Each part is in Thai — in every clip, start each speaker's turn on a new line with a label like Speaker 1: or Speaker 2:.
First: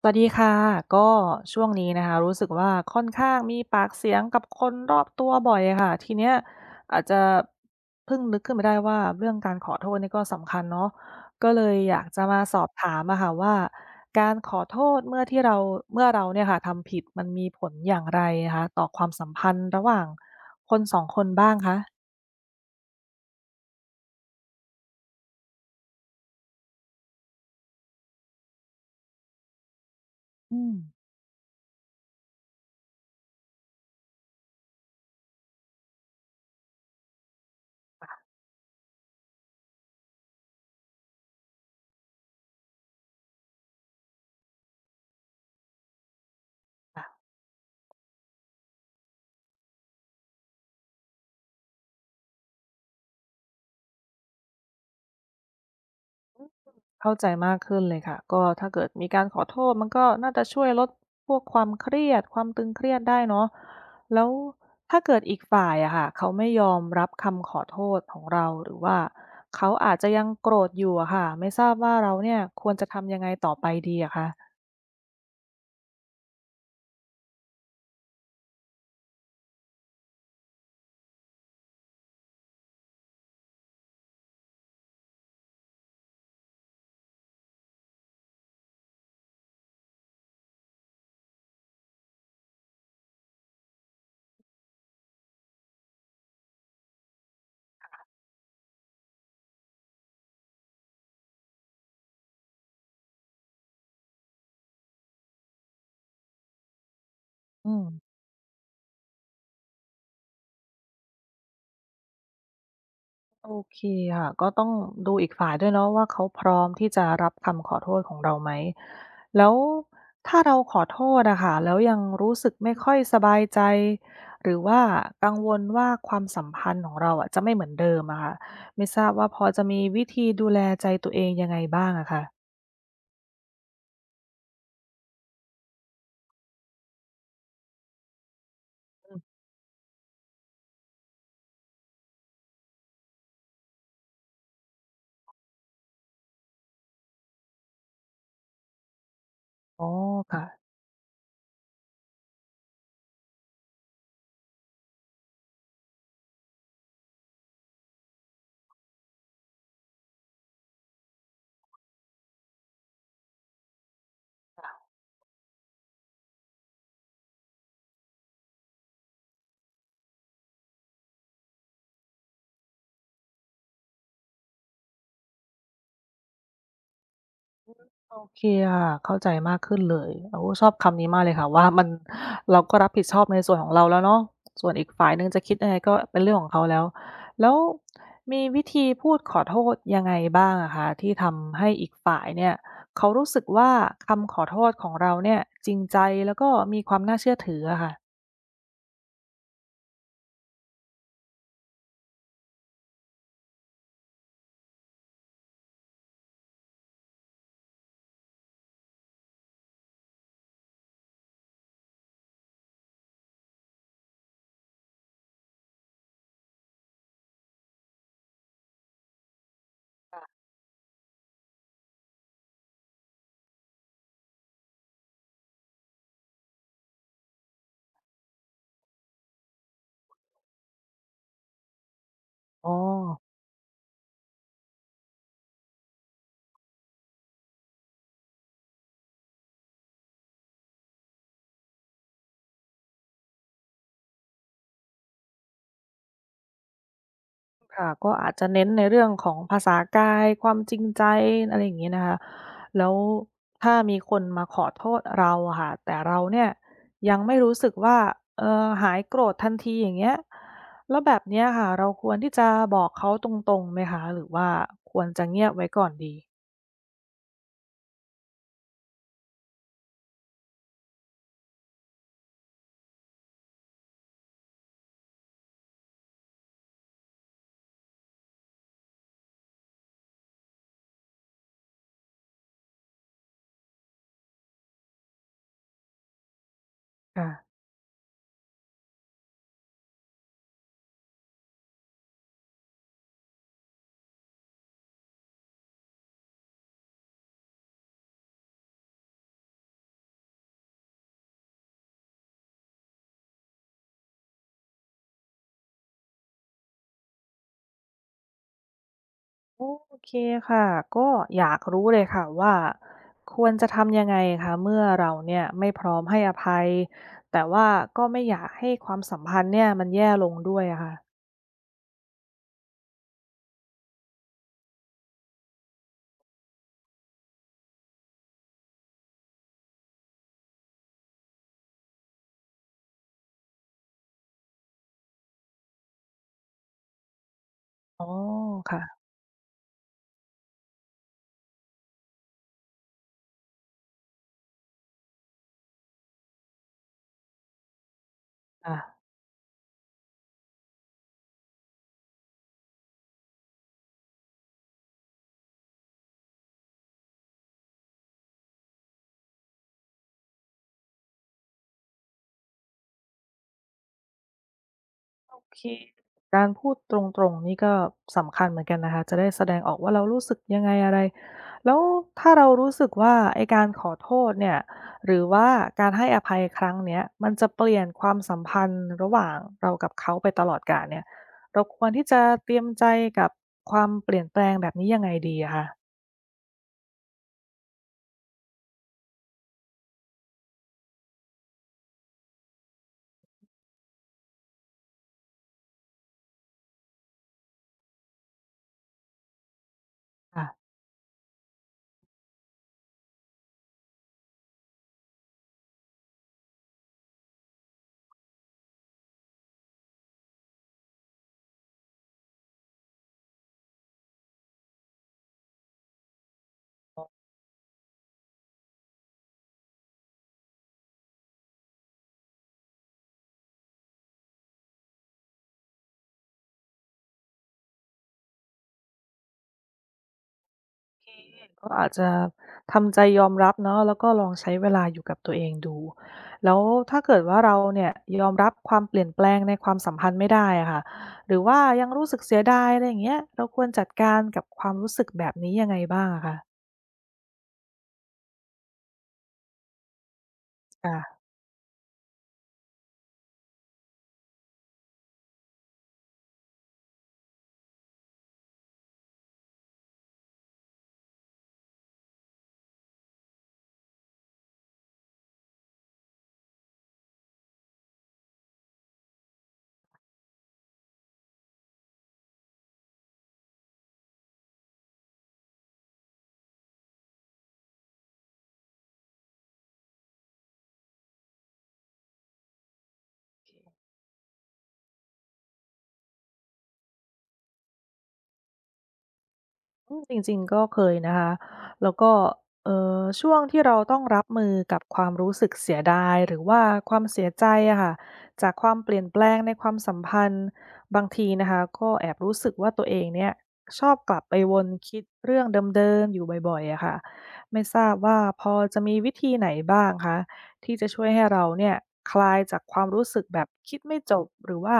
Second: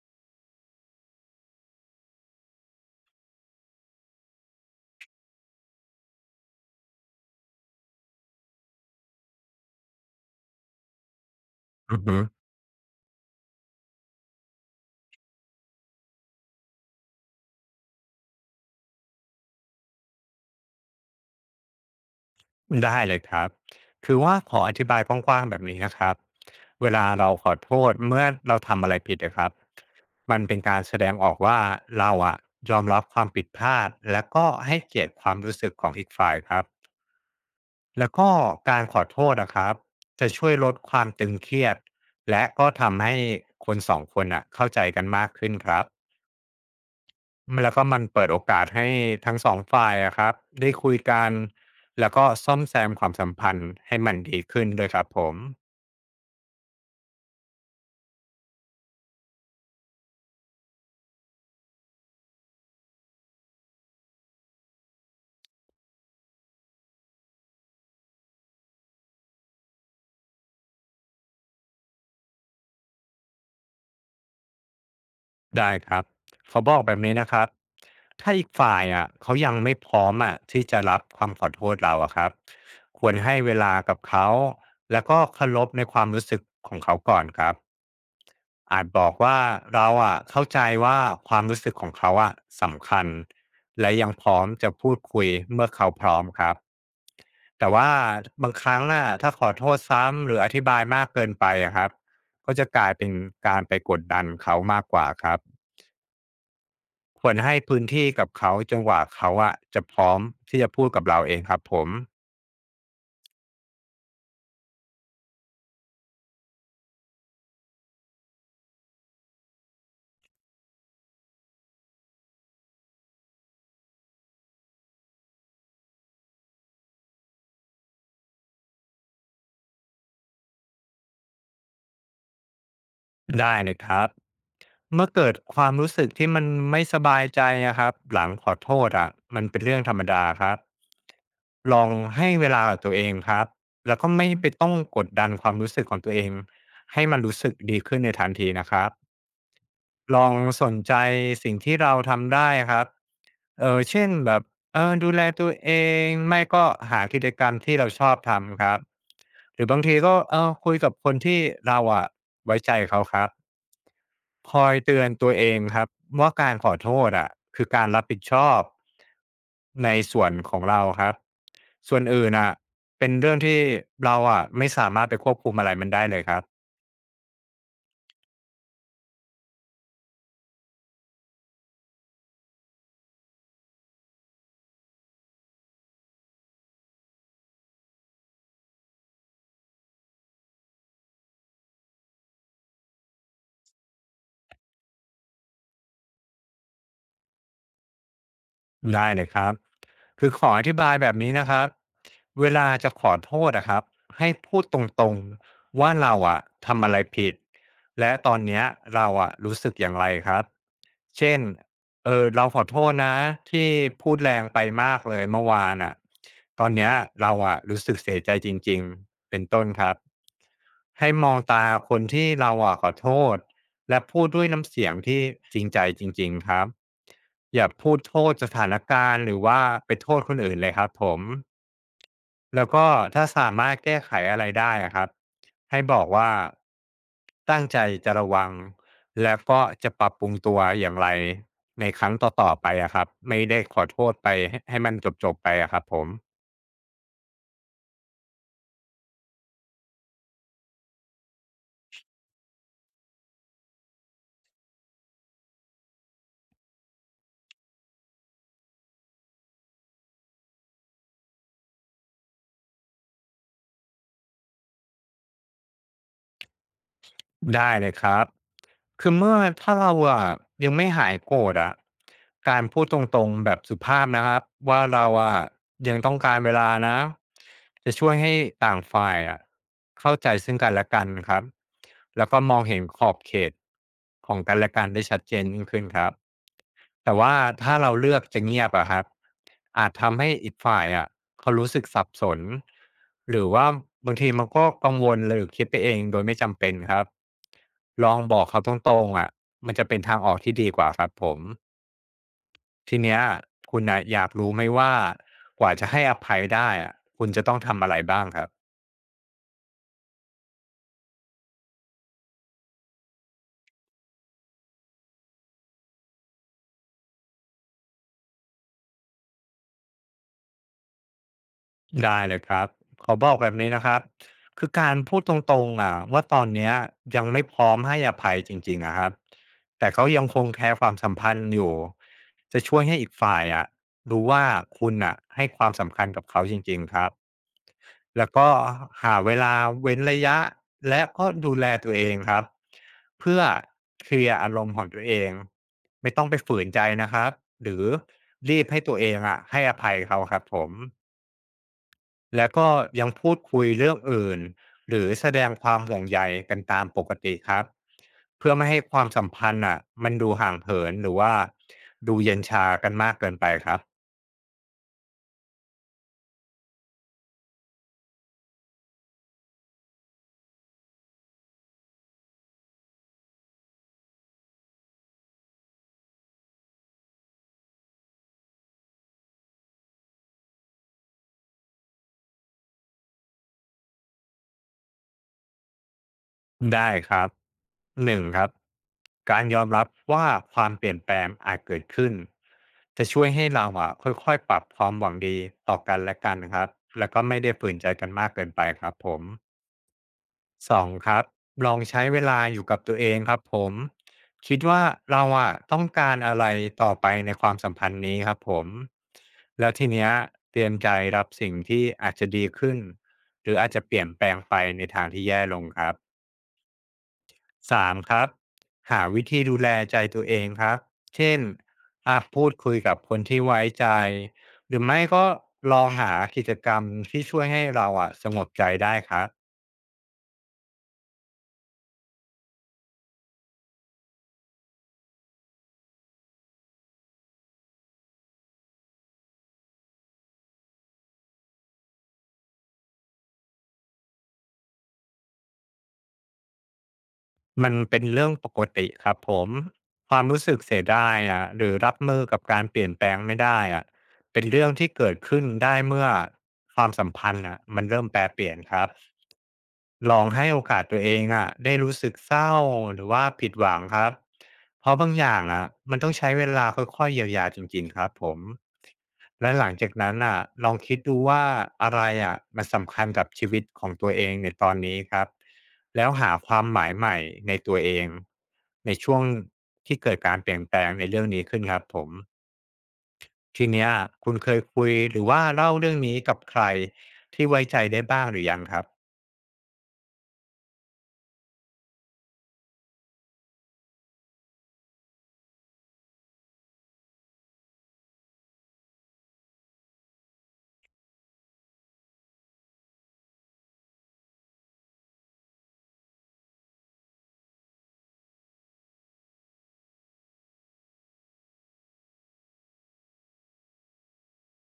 Speaker 1: สวัสดีค่ะก็ช่วงนี้นะคะรู้สึกว่าค่อนข้างมีปากเสียงกับคนรอบตัวบ่อยอะค่ะทีเนี้ยอาจจะเพิ่งนึกขึ้นมาได้ว่าเรื่องการขอโทษนี่ก็สำคัญเนาะก็เลยอ
Speaker 2: อือ
Speaker 1: ยาก
Speaker 2: ฮึ
Speaker 1: จะมาสอบถามอะค่ะว่าการขอโทษเมื่อเราเนี่ยค่ะทำผิดมันมีผลอย่างไรนะคะต่อความสัมพันธ์ระหว่างคน2คนบ้างคะ
Speaker 2: ได้เลยครับ คือว่าขออธิบายกว้างๆแบบนี้นะครับ เวลาเราขอโทษเมื่อเราทำอะไรผิดนะครับ มันเป็
Speaker 1: อื
Speaker 2: น
Speaker 1: ม
Speaker 2: การแสดงออกว่าเราอะยอมรับความผิดพลาดแล้วก็ให้เกียรติความรู้สึกของอีกฝ่ายครับแล้วก็การขอโทษนะครับจะช่วยลดความตึงเครียดและก็ทำให้คนสองคนอะเข้าใจกันมากขึ้นครับ แล้วก็มันเปิดโอกาสให้ทั้งสองฝ่ายอะครับได้คุยกันแล้วก็ซ่อมแซมความสัมพันธ์ให้มันดีขึ้นด้วยครับผม
Speaker 1: เข้าใจมากขึ้นเลยค่ะก็ถ้าเกิดมีการขอโทษมันก็น่าจะช่วยลดพวกความเครียดความตึงเครียดได้เนาะแล้วถ้าเกิดอีกฝ่ายอะค่ะเขาไม่ยอมรับคำขอโทษของเราหรือว่าเขาอาจจะยังโกรธอยู่อะค่ะไม่ทราบว่าเราเนี่ยควรจะทำยังไงต่อไปดีอะคะ
Speaker 2: ได้ครับเขาบอกแบบนี้นะครับถ้าอีกฝ่ายอ่ะเขายังไม่พร้อมอ่ะที่จะรับความขอโทษเราอะครับควรให้เวลากับเขาแล้วก็เคารพในความรู้สึกของเขาก่อนครับอาจบอกว่าเราอ่ะเข้าใจว่าความรู้สึกของเขาอ่ะสำคัญและยังพร้อมจะพูดคุยเมื่อเขาพร้อมครับแต่ว่าบางครั้งอ่ะถ้าขอโทษซ้ำหรืออธิบายมากเกินไปอะครับก็จะกลายเป็นการไปกดดันเขามากกว่าครับ ควรให้
Speaker 1: อื
Speaker 2: พื้
Speaker 1: ม
Speaker 2: นที่กับเขาจนกว่าเขาอะจะพร้อมที่จะพูดกับเราเองครับผม
Speaker 1: โอเคค่ะก็ต้องดูอีกฝ่ายด้วยเนาะว่าเขาพร้อมที่จะรับคำขอโทษของเราไหมแล้วถ้าเราขอโทษอะค่ะแล้วยังรู้สึกไม่ค่อยสบายใจหรือว่ากังวลว่าความสัมพันธ์ของเราอะจะไม่เหมือนเดิมอะค่ะไม่ทราบว่าพอจะมีวิธีดูแลใจตัวเองยังไงบ้างอะคะ
Speaker 2: ได้เลยครับเมื่อเกิดความรู้สึกที่มันไม่สบายใจนะครับหลังขอโทษอะ
Speaker 1: อืม
Speaker 2: มันเป็นเรื่องธรรมดาครับลองให้เวลากับตัวเองครับแล้วก็ไม่ไปต้องกดดันความรู้สึกของตัวเองให้มันรู้สึกดีขึ้นในทันทีนะครับ
Speaker 1: อ๋อ
Speaker 2: ลอง
Speaker 1: ค่ะ
Speaker 2: สนใจสิ่งที่เราทำได้ครับเช่นแบบดูแลตัวเอง ไม่ก็หากิจกรรมที่เราชอบทำครับหรือบางทีก็คุยกับคนที่เราอะไว้ใจเขาครับคอยเตือนตัวเองครับว่าการขอโทษอะคือการรับผิดชอบในส่วนของเราครับส่วนอื่นอ่ะเป็นเรื่องที่เราอะไม่สามารถไปควบคุมอะไรมันได้เลยครับ
Speaker 1: โอเคค่ะเข้าใจมากขึ้นเลยโอ้ชอบคำนี้มากเลยค่ะว่ามันเราก็รับผิดชอบในส่วนของเราแล้วเนาะส่วนอีกฝ่ายหนึ่งจะคิดยังไงก็เป็นเรื่องของเขาแล้วแล้วมีวิธีพูดขอโทษยังไงบ้างอะคะที่ทำให้อีกฝ่ายเนี่ยเขารู้สึกว่าคำขอโทษของเราเนี่ยจริงใจแล้วก็มีความน่าเชื่อถืออะค่ะ
Speaker 2: ได้เลยครับคือขออธิบายแบบนี้นะครับเวลาจะขอโทษนะครับให้พูดตรงๆว่าเราอะทำอะไรผิดและตอนเนี้ยเราอะรู้สึกอย่างไรครับเช่น เราขอโทษนะที่พูดแรงไปมากเลยเมื่อวานอ่ะตอนเนี้ยเราอ่ะรู้สึกเสียใจจริงๆเป็นต้นครับให้มองตาคนที่เราอ่ะขอโทษและพูดด้วยน้ำเสียงที่จริงใจจริงๆครับอย่าพูดโทษสถานการณ์หรือว่าไปโทษคนอื่นเลยครับผมแล้
Speaker 1: อ๋
Speaker 2: ว
Speaker 1: อ
Speaker 2: ก็ถ้าสามารถแก้ไขอะไรได้อะครับให้บอกว่าตั้งใจจะระวัง แล้วก็จะปรับปรุงตัวอย่างไรในครั้งต่อๆไปอะครับไม่ได้ขอโทษไปให้มันจบๆไปอะครับผม
Speaker 1: ค่ะก็อาจจะเน้นในเรื่องของภาษากายความจริงใจอะไรอย่างงี้นะคะแล้วถ้ามีคนมาขอโทษเราอะค่ะแต่เราเนี่ยยังไม่รู้สึกว่าหายโกรธทันทีอย่างเงี้ยแล้วแบบเนี้ยค่ะเราควรที่จะบอกเขาตรงๆไหมคะหรือว่าควรจะเงียบไว้ก่อนดี
Speaker 2: ได้เลยครับคือเมื่อถ้าเราอะยังไม่หายโกรธอะการพูดตรงๆแบบสุภาพนะครับว่าเราอะยังต้องการเวลานะจะช่วยให้ต่างฝ่ายอะเข้าใจซึ่งกันและกันครับแล้วก็มองเห็นขอบเขตของกันและกันได้ชัดเจนยิ่งขึ้นครับ แต่ว่า
Speaker 1: ค่ะ
Speaker 2: ถ้าเราเลือกจะเงียบอะครับอาจทำให้อีกฝ่ายอะเขารู้สึกสับสนหรือว่าบางทีมันก็กังวลหรือคิดไปเองโดยไม่จำเป็นครับลองบอกเขาตรงๆอะมันจะเป็นทางออกที่ดีกว่าครับผมทีเนี้ยคุณนะอยากรู้ไหมว่ากว่าจะให้อภัยได้อะคุณจะต้องทำอะไรบ้างครับ
Speaker 1: โอเคค่ะก็อยากรู้เลยค่ะว่าควรจะทำยังไงคะเมื่อเราเนี่ยไม่พร้อมให้อภัยแต่ว่าก็ไม่อยากให้ความสัมพันธ์เนี่ยมันแย่ลงด้วยอะค่ะ
Speaker 2: ได้เลยครับขอบอกแบบนี้นะครับคือการพูดตรงๆอ่ะว่าตอนเนี้ยยังไม่พร้อมให้อภัยจริงๆอะครับแต่เขายังคงแคร์ความสัมพันธ์อยู่จะช่วยให้อีกฝ่ายอ่ะรู้ว่าคุณอ่ะให้ความสำคัญกับเขาจริงๆครับ
Speaker 1: อ๋อ
Speaker 2: แล้วก็
Speaker 1: ค่ะ
Speaker 2: หาเวลาเว้นระยะและก็ดูแลตัวเองครับเพื่อเคลียร์อารมณ์ของตัวเองไม่ต้องไปฝืนใจนะครับหรือรีบ
Speaker 1: อา
Speaker 2: ให้ตัวเองอ่ะให้อภัยเขาครับผม แล้วก็ยังพูดคุยเรื่องอื่นหรือแสดงความห่วงใยกันตามปกติครับเพื่อไม่ให้ความสัมพันธ์อ่ะมันดูห่างเหินหรือว่าดูเย็นชากันมากเกินไปครับ
Speaker 1: โอเคการพูดตรงๆนี่ก็สำคัญเหมือนกันนะคะจะได้แสดงออกว่าเรารู้สึกยังไงอะไรแล้วถ้าเรารู้สึกว่าไอ้การขอโทษเนี่ยหรือว่าการให้อภัยครั้งเนี้ยมันจะเปลี่ยนความสัมพันธ์ระหว่างเรากับเขาไปตลอดกาลเนี่ยเราควรที่จะเตรียมใจกับความเปลี่ยนแปลงแบบนี้ยังไงดีอะคะ
Speaker 2: ได้ครับหนึ่งครับการยอมรับว่าความเปลี่ยนแปลงอาจเกิดขึ้นจะช่วยให้เราอะค่อยๆปรับความหวังดีต่อกันและกันนะครับแล้วก็ไม่ได้ฝืนใจกันมากเกินไปครับผม
Speaker 1: ค่ะ
Speaker 2: 2ครับลองใช้เวลาอยู่กับตัวเองครับผมคิดว่าเราอะต้องการอะไรต่อไปในความสัมพันธ์นี้ครับผมแล้วทีเนี้ยเตรียมใจรับสิ่งที่อาจจะดีขึ้นหรืออาจจะเปลี่ยนแปลงไปในทางที่แย่ลงครับ3ครับหาวิธีดูแลใจตัวเองครับเช่นอาพูดคุยกับคนที่ไว้ใจหรือไม่ก็ลองหากิจกรรมที่ช่วยให้เราอะสงบใจได้ครับ
Speaker 1: เคก็อาจจะทำใจยอมรับเนาะแล้วก็ลองใช้เวลาอยู่กับตัวเองดูแล้วถ้าเกิดว่าเราเนี่ยยอมรับความเปลี่ยนแปลงในความสัมพันธ์ไม่ได้อะค่ะหรือว่ายังรู้สึกเสียดายอะไรอย่างเงี้ยเราควรจัดการกับความรู้สึกแบบนี้ยังไงบ้างอะคะ
Speaker 2: มันเป็นเรื่องปกติครับผมความรู้สึกเสียดาย
Speaker 1: ค่ะ
Speaker 2: อะหรือรับมือกับการเปลี่ยนแปลงไม่ได้อะเป็นเรื่องที่เกิดขึ้นได้เมื่อความสัมพันธ์อ่ะมันเริ่มแปรเปลี่ยนครับ ลองให้โอกาสตัวเองอะได้รู้สึกเศร้าหรือว่าผิดหวังครับเพราะบางอย่างอะมันต้องใช้เวลาค่อยๆเยียวยาจริงๆครับผมและหลังจากนั้นอะลองคิดดูว่าอะไรอะมันสำคัญกับชีวิตของตัวเองในตอนนี้ครับแล้วหาความหมายใหม่ในตัวเองในช่วงที่เกิดการเปลี่ยนแปลงในเรื่องนี้ขึ้นครับผมทีเนี้ยคุณเคยคุยหรือว่าเล่าเรื่องนี้กับใครที่ไว้ใจได้บ้างหรือยังครับ
Speaker 1: อืมจริงๆก็เคยนะคะแล้วก็ช่วงที่เราต้องรับมือกับความรู้สึกเสียดายหรือว่าความเสียใจอะค่ะจากความเปลี่ยนแปลงในความสัมพันธ์บางทีนะคะก็แอบรู้สึกว่าตัวเองเนี่ยชอบกลับไปวนคิดเรื่องเดิมๆอยู่บ่อยๆอะค่ะไม่ทราบว่าพอจะมีวิธีไหนบ้างคะที่จะช่วยให้เราเนี่ยคลายจากความรู้สึกแบบคิดไม่จบหรือว่า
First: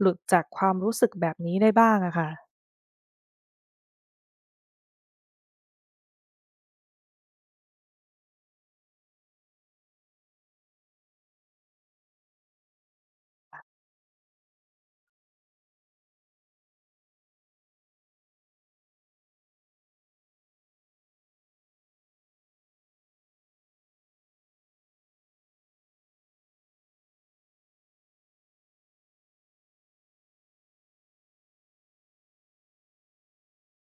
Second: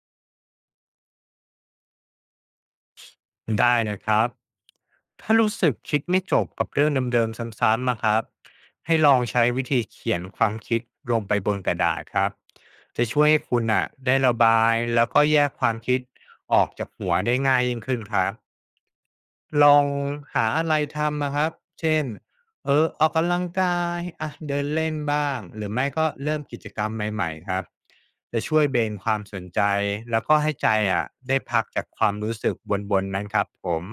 Speaker 1: หลุดจากความรู้สึกแบบนี้ได้บ้างอะค่ะ
Speaker 2: ได้นะครับถ้ารู้สึกคิดไม่จบกับเรื่องเดิมๆซ้ำๆนะครับให้ลองใช้วิธีเขียนความคิดลงไปบนกระดาษครับจะช่วยให้คุณอ่ะได้ระบายแล้วก็แยกความคิดออกจากหัวได้ง่ายยิ่งขึ้นครับ ลองหาอะไรทำนะครับเช่นออกกำลังกายอะเดินเล่นบ้าง หรือไม่ก็เริ่มกิจกรรมใหม่ๆครับจะช่วยเบนความสนใจแล้วก็ให้ใจอะได้พักจากความรู้สึกบนๆนั้นครับผม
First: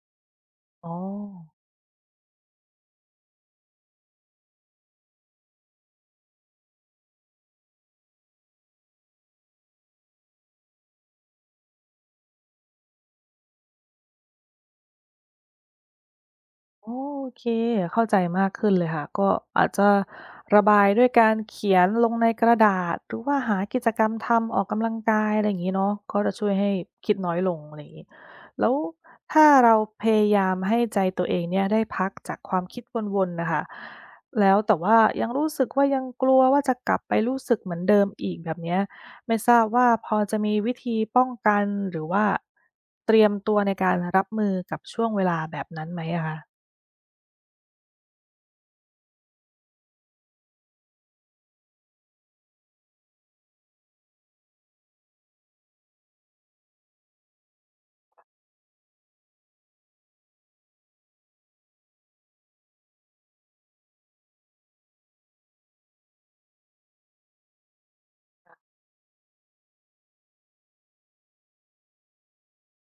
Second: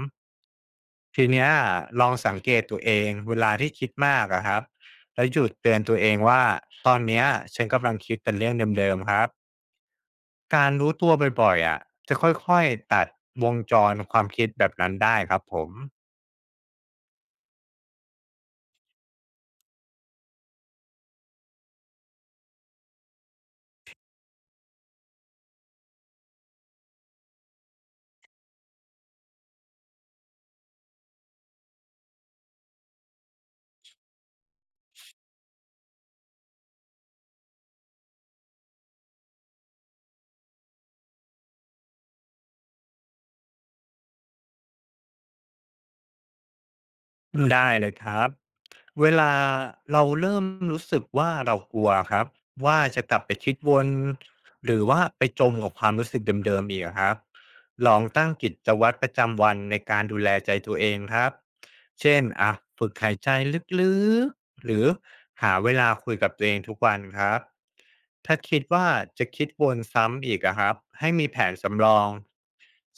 Speaker 1: อ๋อ
Speaker 2: ทีเนี้ยลองสังเกตตัวเองเวลาที่คิดมากอะครับแล้วหยุดเตือนตัวเองว่าตอนเนี้ยฉันกำลังคิดแต่เรื่องเดิมๆครับการรู้ตัวบ่อยๆอะจะค่อยๆตัดวงจรความคิดแบบนั้นได้ครับผม
Speaker 1: โอเคเข้าใจมากขึ้นเลยค่ะก็อาจจะระบายด้วยการเขียนลงในกระดาษหรือว่าหากิจกรรมทำออกกำลังกายอะไรอย่างงี้เนาะก็จะช่วยให้คิดน้อยลงอะไรอย่างงี้แล้วถ้าเราพยายามให้ใจตัวเองเนี่ยได้พักจากความคิดวนๆน่ะค่ะแล้วแต่ว่ายังรู้สึกว่ายังกลัวว่าจะกลับไปรู้สึกเหมือนเดิมอีกแบบเนี้ยไม่ทราบว่าพอจะมีวิธีป้องกันหรือว่าเตรียมตัวในการรับมือกับช่วงเวลาแบบนั้นไหมอะคะ
Speaker 2: ได้เลยครับเวลาเราเริ่มรู้สึกว่าเรากลัวครับว่าจะกลับไปคิดวนหรือว่าไปจมกับความรู้สึกเดิมๆอีกครับลองตั้งกิจวัตรประจำวันในการดูแลใจตัวเองครับเช่นอ่ะฝึกหายใจลึกๆหรือหาเวลาคุยกับตัวเองทุกวันครับถ้าคิดว่าจะคิดวนซ้ำอีกอะครับให้มีแผนสำรอง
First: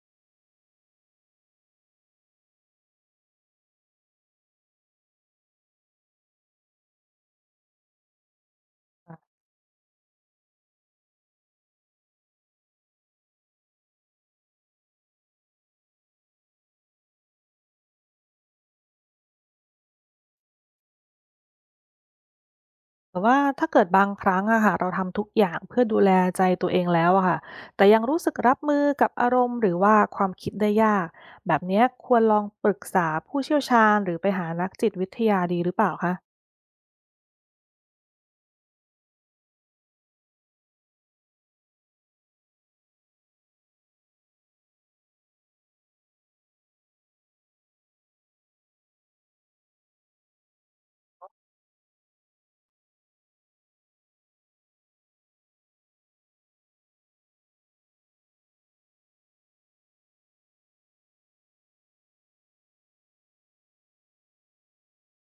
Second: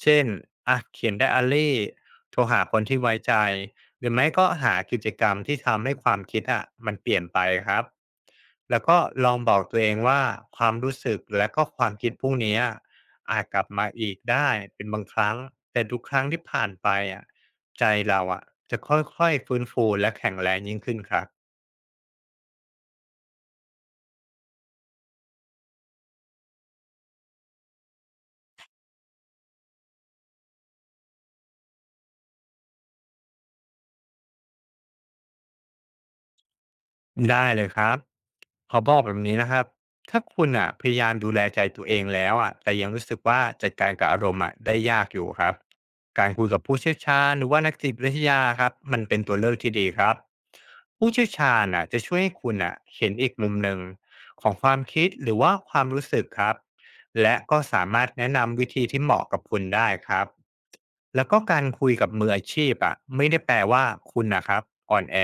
Speaker 2: เช่นอะเขียนไดอารีโทรหาคนที่ไว้ใจ หรือไม่ก็หากิจกรรมที่ทำให้ความคิดอะมันเปลี่ยนไปครับแล้วก็ลองบอกตัวเองว่าความรู้สึกและก็ความคิดพวกเนี้ยอาจกลับมาอีกได้เป็นบางครั้งแต่ทุกครั้งที่ผ่านไปอะใจเราอะจะค่อยๆฟื้นฟูและแข็งแรงยิ่งขึ้นครับ
Speaker 1: แต่ว่าถ้าเกิดบางครั้งอะค่ะเราทำทุกอย่างเพื่อดูแลใจตัวเองแล้วอะค่ะแต่ยังรู้สึกรับมือกับอารมณ์หรือว่าความคิดได้ยากแบบเนี้ยควรลองปรึกษาผู้เชี่ยวชาญหรือไปหานักจิตวิทยาดีหรือเปล่าคะ
Speaker 2: ได้เลยครับขอบอกแบบนี้นะครับถ้าคุณอ่ะพยายามดูแลใจตัวเองแล้วอ่ะแต่ยังรู้สึกว่าจัดการกับอารมณ์อ่ะได้ยากอยู่ครับการคุยกับผู้เชี่ยวชาญหรือว่านักจิตวิทยาครับมันเป็นตัวเลือกที่ดีครับผู้เชี่ยวชาญอ่ะจะช่วยให้คุณอ่ะเห็นอีกมุมหนึ่งของความคิดหรือว่าความรู้สึกครับและก็สามารถแนะนำวิธีที่เหมาะกับคุณได้ครับ แล้วก็การคุยกับมืออาชีพอะไม่ได้แปลว่าคุณนะครับอ่อนแอ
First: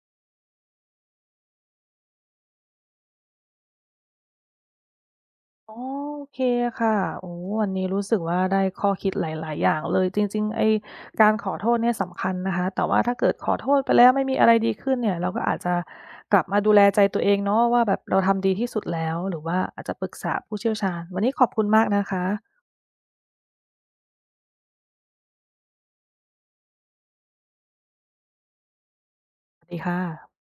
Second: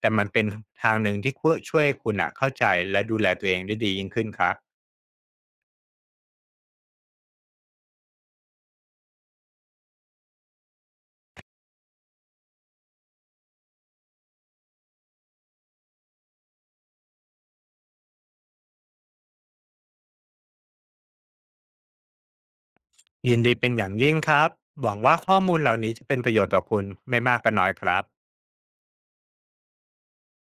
Speaker 2: แต่มันเป็นทางหนึ่งที่คื่ช่วยคุณอะเข้าใจและดูแลตัวเองได้ดียิ่งขึ้นครับ
Speaker 1: อ๋อโอเคค่ะโอ้โวันนี้รู้สึกว่าได้ข้อคิดหลาย ๆ อย่างเลย จริงๆไอ้การขอโทษเนี่ยสำคัญนะคะ แต่ว่าถ้าเกิดขอโทษไปแล้วไม่มีอะไรดีขึ้นเนี่ย เราก็อาจจะกลับมาดูแลใจตัวเองเนาะว่าแบบเราทำดีที่สุดแล้ว หรือว่าอาจจะปรึกษาผู้เชี่ยวชาญ วันนี้ขอบคุณมากนะคะ
Speaker 2: ยินดีเป็นอย่างยิ่งครับหวังว่าข้อมูลเหล่านี้จะเป็นประโยชน์ต่อคุณไม่มากก็น้อยครับ
Speaker 1: สวัสดีค่ะ